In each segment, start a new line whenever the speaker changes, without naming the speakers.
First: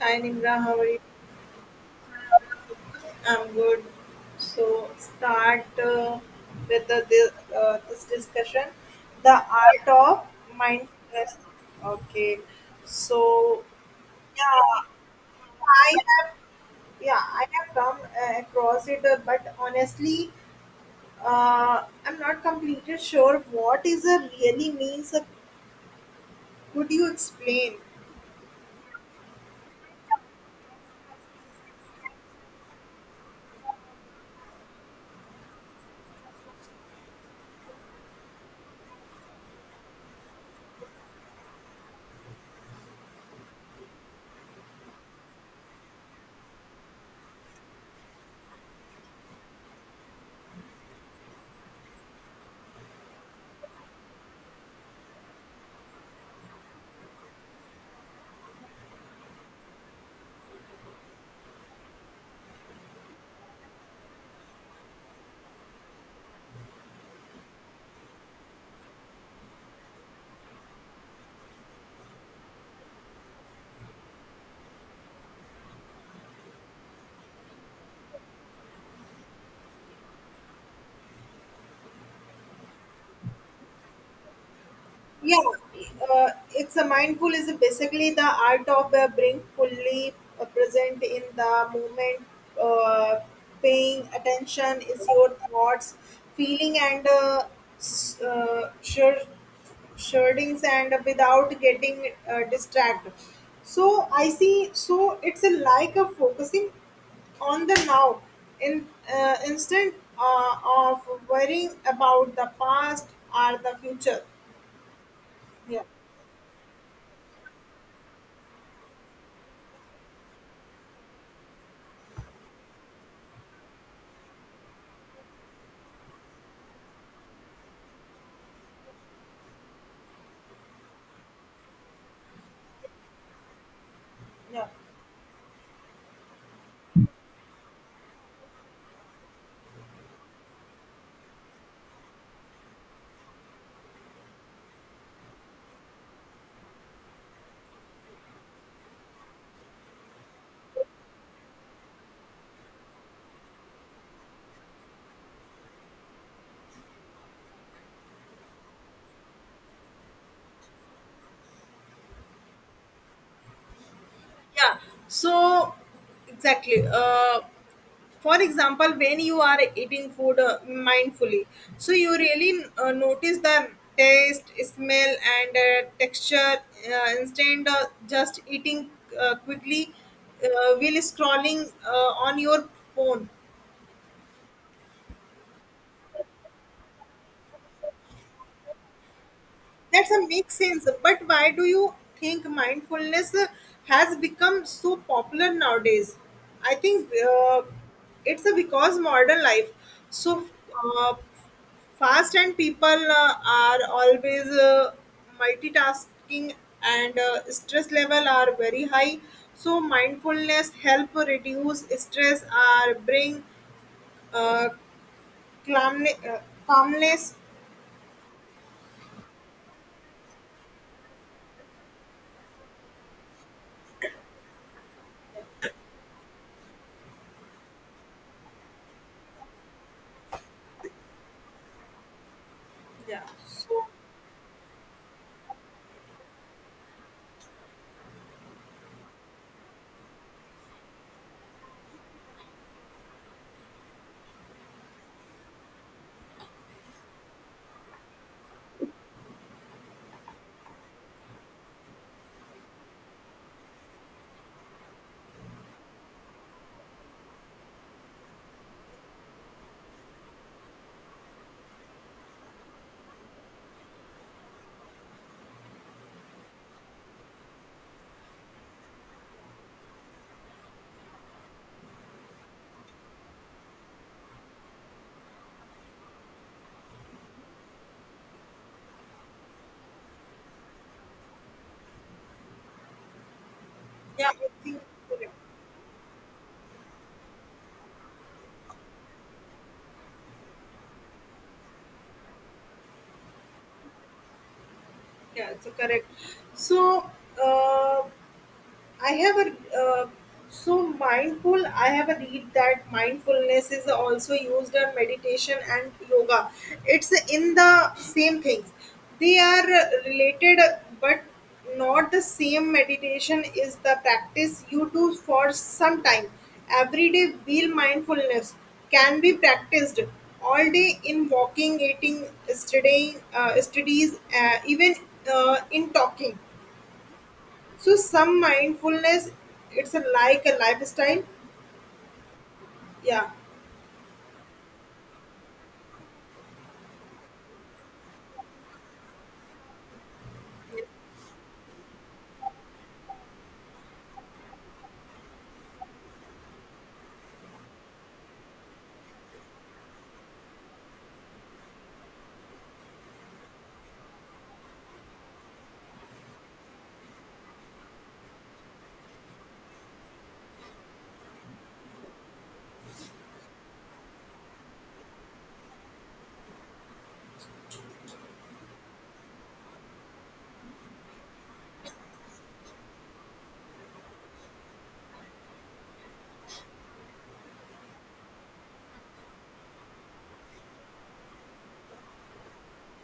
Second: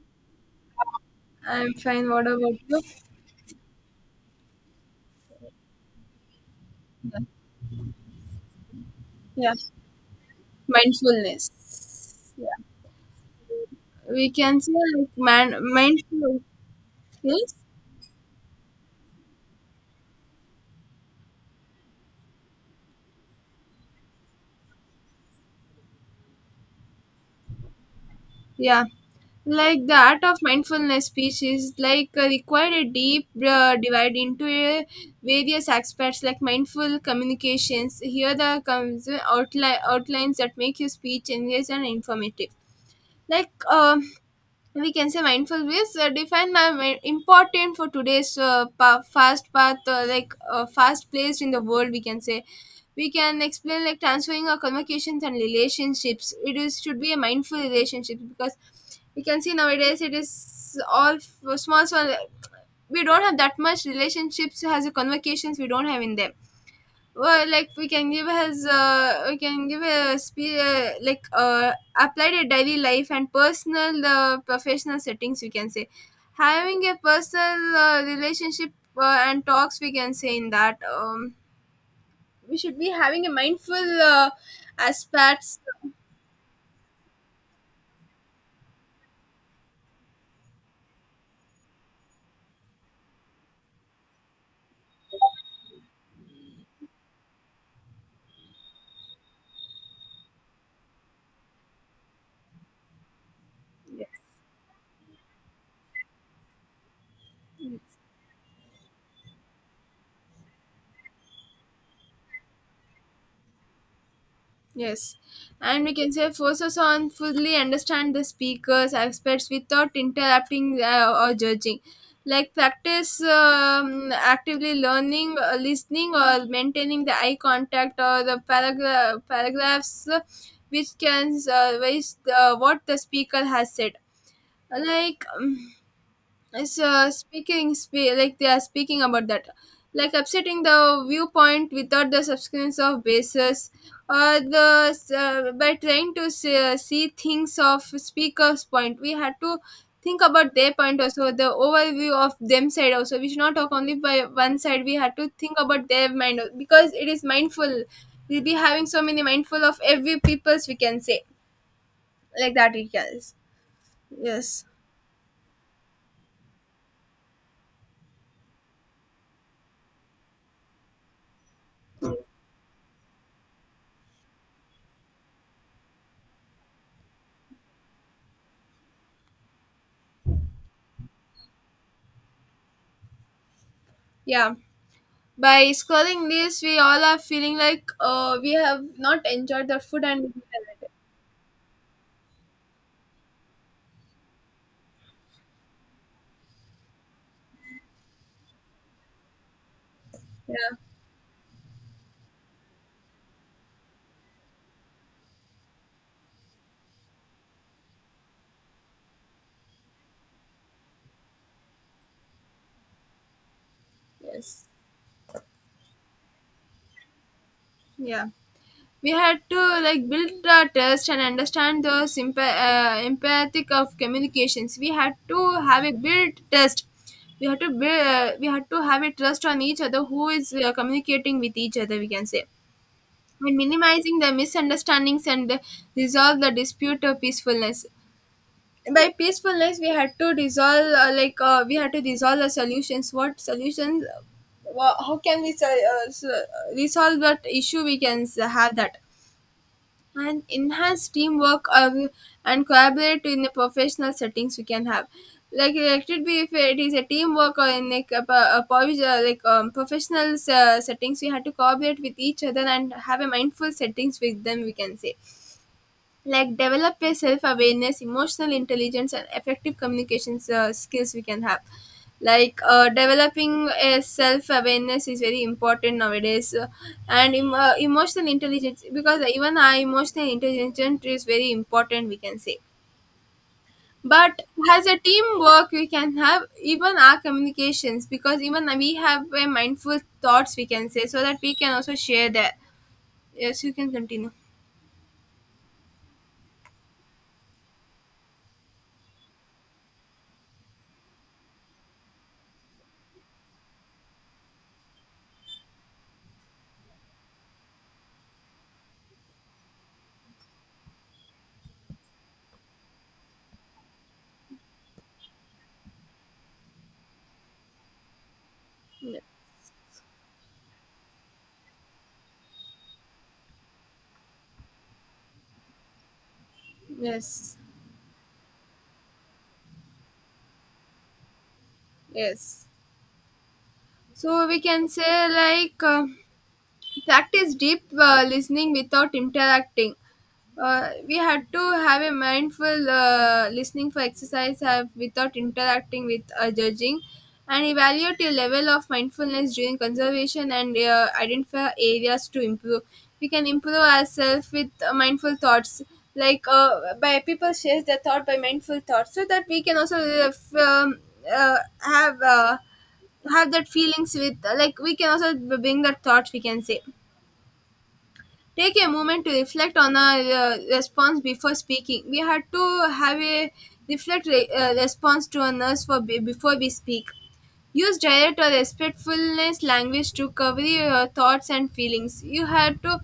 Hi Nimra, how are you?
I'm fine. What about you?
I'm good. So start with this discussion, the
Yeah,
art of mindfulness.
mindfulness.
Okay.
Yeah,
So
we can
yeah,
say like man
I have
mindfulness.
yeah, I have come across it, but honestly, I'm not completely sure what is a really means. Could you explain?
Yeah, like the art of mindfulness speech is like required a deep divide into a various aspects like mindful communications. Here the comes outlines that make your speech engaged and informative. Like we can say mindful ways define important for today's fast path fast placed in the world, we can say, we can explain like transferring our communications and relationships, it is should be a mindful relationship because we can see nowadays it is all small small, we don't have that much relationships as a convocations, we don't have in them. Well, like we can give his we can give a spe- applied a daily life and personal professional settings, we can say, having a personal relationship and talks, we can say, in that we should be having a mindful
Yeah,
aspects.
uh, it's a mindful is basically the art of being fully present in the moment, uh, paying attention is your thoughts, feeling and s- uh, sure sherdings and without getting distracted. So I see. So it's a like a focusing on the now in instead uh, of worrying about the past or the future.
Yes,
Yeah.
and we can say forces on fully understand the speaker's aspects without interrupting or judging. Like practice actively learning, listening, or maintaining the eye contact or the paragraphs which, what the speaker has said.
Yeah.
Like. So speaking like they are speaking about that, like upsetting the viewpoint without the substance of basis or the, by trying to see things of speaker's point, we had to think about their point, also the overview of them side, also we should not talk only by one side, we had to think about their mind because it is mindful. We'll be having so many mindful of every people's, we can say, like that it is. Yes.
yeah so exactly, for example, when you are eating food mindfully, so you really notice the taste, smell and texture, instead of just eating quickly uh, while scrolling on your phone.
Yeah. By scrolling this, we all are feeling like we have not enjoyed the food
That's a
and.
make sense. But why do you think mindfulness has become so popular nowadays? I think it's a because modern life so
Yeah.
uh, fast and people are always multitasking and stress level are very high. So mindfulness help reduce stress or bring
Yes.
uh, calmness. Calmness.
Yeah. We had to, like, build the trust and understand the empathic of communications. We had to have a build trust. We had to build. We had to have a trust on each other. Who is communicating with each other? We can say
Yeah.
and
So
minimizing the misunderstandings and resolve the dispute of peacefulness. By peacefulness, we had to dissolve we had to dissolve the solutions, what solutions, how can we uh, s- uh, resolve that issue, we can have that, and enhance teamwork and collaborate in the professional settings we can have, like it should be, if it is a teamwork or in like a, pro- a, provis- like professional settings, we had to collaborate with each other and have a mindful settings with them, we can say. Like develop a self-awareness, emotional intelligence, and effective communications skills we can have. Like developing a self-awareness is very important nowadays, and emotional intelligence, because even our emotional intelligence is very important, we can say,
yeah,
but
I think.
as a
Yeah.
teamwork we can have, even our communications, because even we have a mindful thoughts, we can say, so that we can also share that. Yes, you can continue.
Yeah, it's correct. So, uh, I have a uh, so mindful. I have a read that mindfulness is also used in meditation and yoga. It's in the same things. They are related, but not the same. Meditation is the practice you do for some time. Everyday real mindfulness can
Yeah.
be practiced all day in walking, eating, studying, studies, even in talking,
Yes.
so some mindfulness, it's a, like a lifestyle.
Yes.
Yeah,
So we can say like practice deep listening without interacting. We had to have a mindful listening for exercise have without interacting with judging and evaluate your level of mindfulness during conservation and identify areas to improve. We can improve ourselves with mindful thoughts, like by people shares their thought by mindful thoughts so that we can also uh, have uh, have that feelings with, like, we can also bring that thoughts, we can say. Take a moment to reflect on our response before speaking, we had to have a reflect response to others, for before we speak. Use direct or respectfulness language to cover your thoughts and feelings, you had to,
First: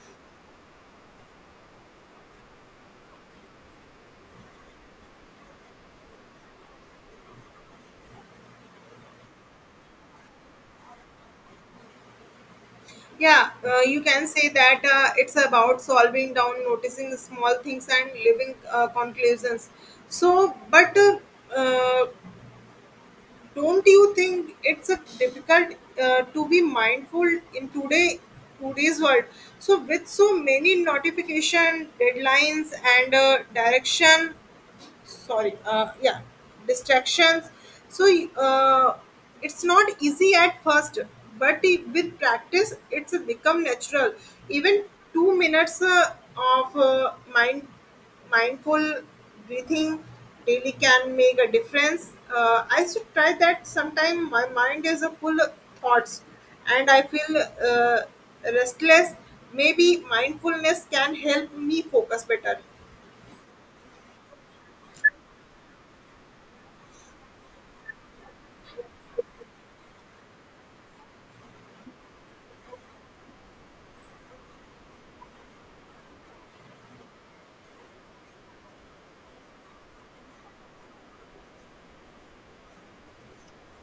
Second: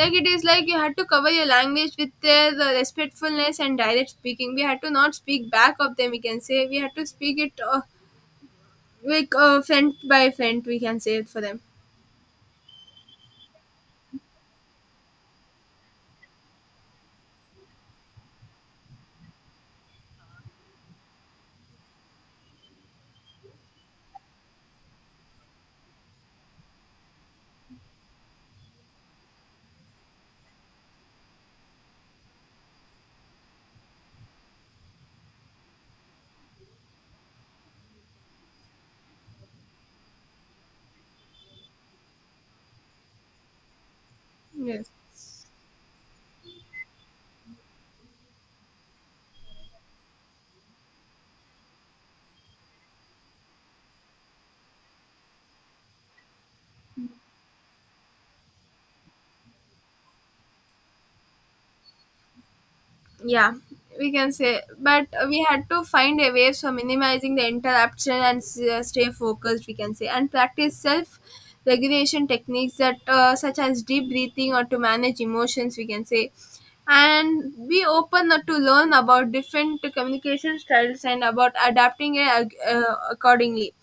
like it is like you had to cover your language with their respectfulness and direct speaking. We had to not speak back of them, we can say, we had to speak it, like friend by friend, we can say it for them.
yeah. You can say that it's about solving down, noticing small things, and living conclusions. But uh, don't you think it's a difficult to be mindful in today's world? So with so many notification, deadlines, and direction sorry yeah distractions, so uh, it's not easy at first, but with practice it's become natural. Even
Yes.
2 minutes of mindful breathing daily can make a difference. I should try that sometime. My mind is a full of thoughts and I feel uh, restless. Maybe mindfulness can help me focus better.
Yeah. We can say, but we had to find a way for minimizing the interruption and stay focused, we can say, and practice self regulation techniques that, such as deep breathing or to manage emotions, we can say, and be open to learn about different communication styles and about adapting it accordingly.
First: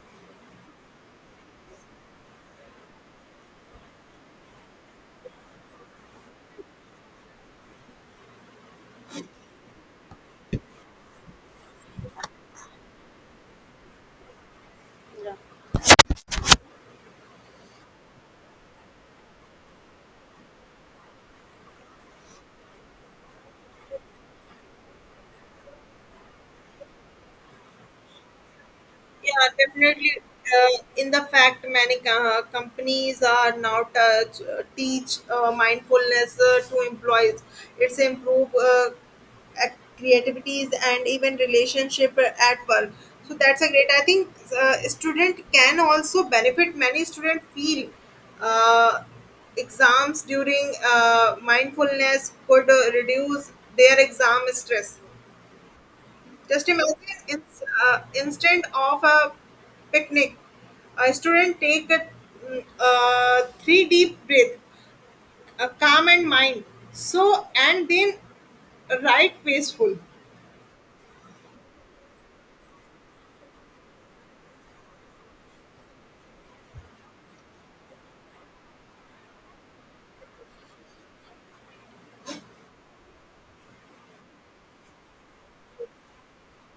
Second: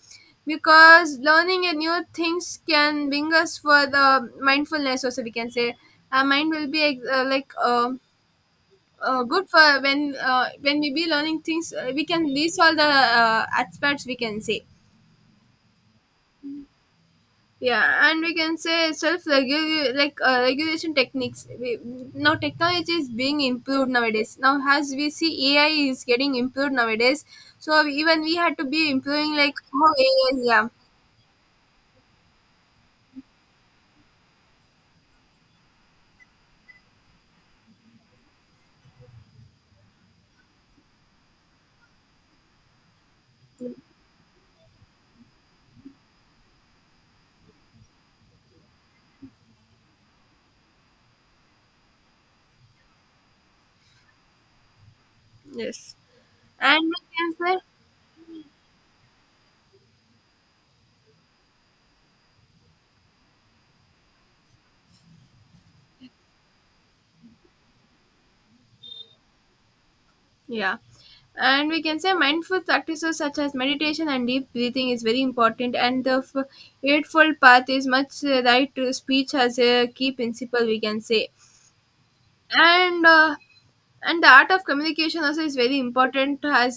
Because learning a new things can bring us for the mindfulness also, we can say. Our mind will be good for when, when we be learning things, we can list all the aspects, we can say. Yeah, and we can say self, like regulation techniques we, now technology is being improved nowadays, now as we see AI is getting improved nowadays. So even we had to be improving
Yeah,
like how
definitely.
AI. Yeah.
In the fact, many companies are now teach mindfulness to employees. It's improve creativities and even relationship at work. So that's a great. I think student can also benefit. Many student feel uh, exams during mindfulness could reduce their exam stress.
Yes.
Just
And we
imagine
can
in,
say.
instant of a picnic, a student take a, three deep breath, a calm and mind. So and then right peaceful.
Yeah. And we can say mindful practices such as meditation and deep breathing is very important, and the Eightfold Path is much right to speech as a key principle, we can say. And uh, and the art of communication also is very important, as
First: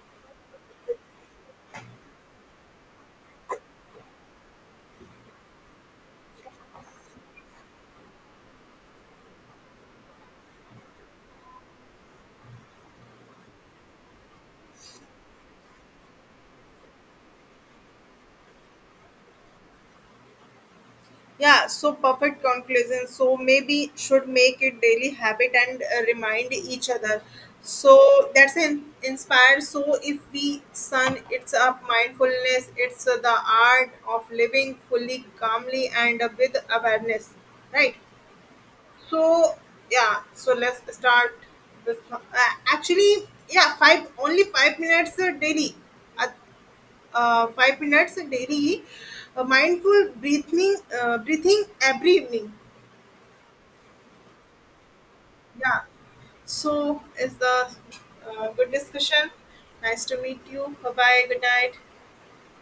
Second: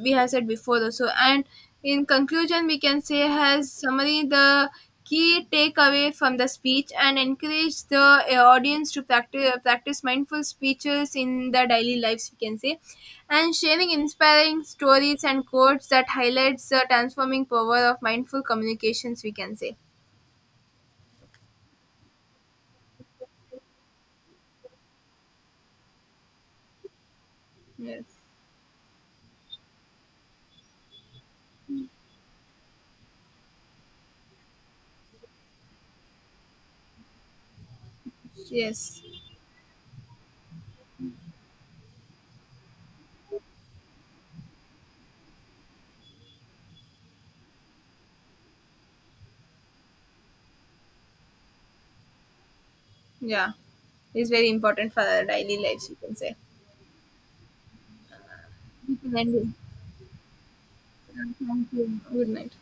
we have said before also, and in conclusion we can say, has summary the key takeaway from the speech and encourage the audience to practice mindful speeches in their daily lives, we can say, and sharing inspiring stories and quotes that highlights the transforming power of mindful communications, we can say.
Yeah, so perfect conclusion. So maybe should make it daily habit and remind each other.
Yes.
So that's inspired. So if we sun, it's a mindfulness. It's the art of living fully, calmly, and with awareness. Right.
Yes.
So yeah, so let's start this one. Actually, yeah, 5 minutes daily. Uh, 5 minutes daily. Mindful breathing, breathing every evening.
Yeah, it's very important for our daily
Yeah.
lives, we can say.
So is the good discussion.
And
Nice to meet you. Bye bye.
thank
Good night.
you. Good night.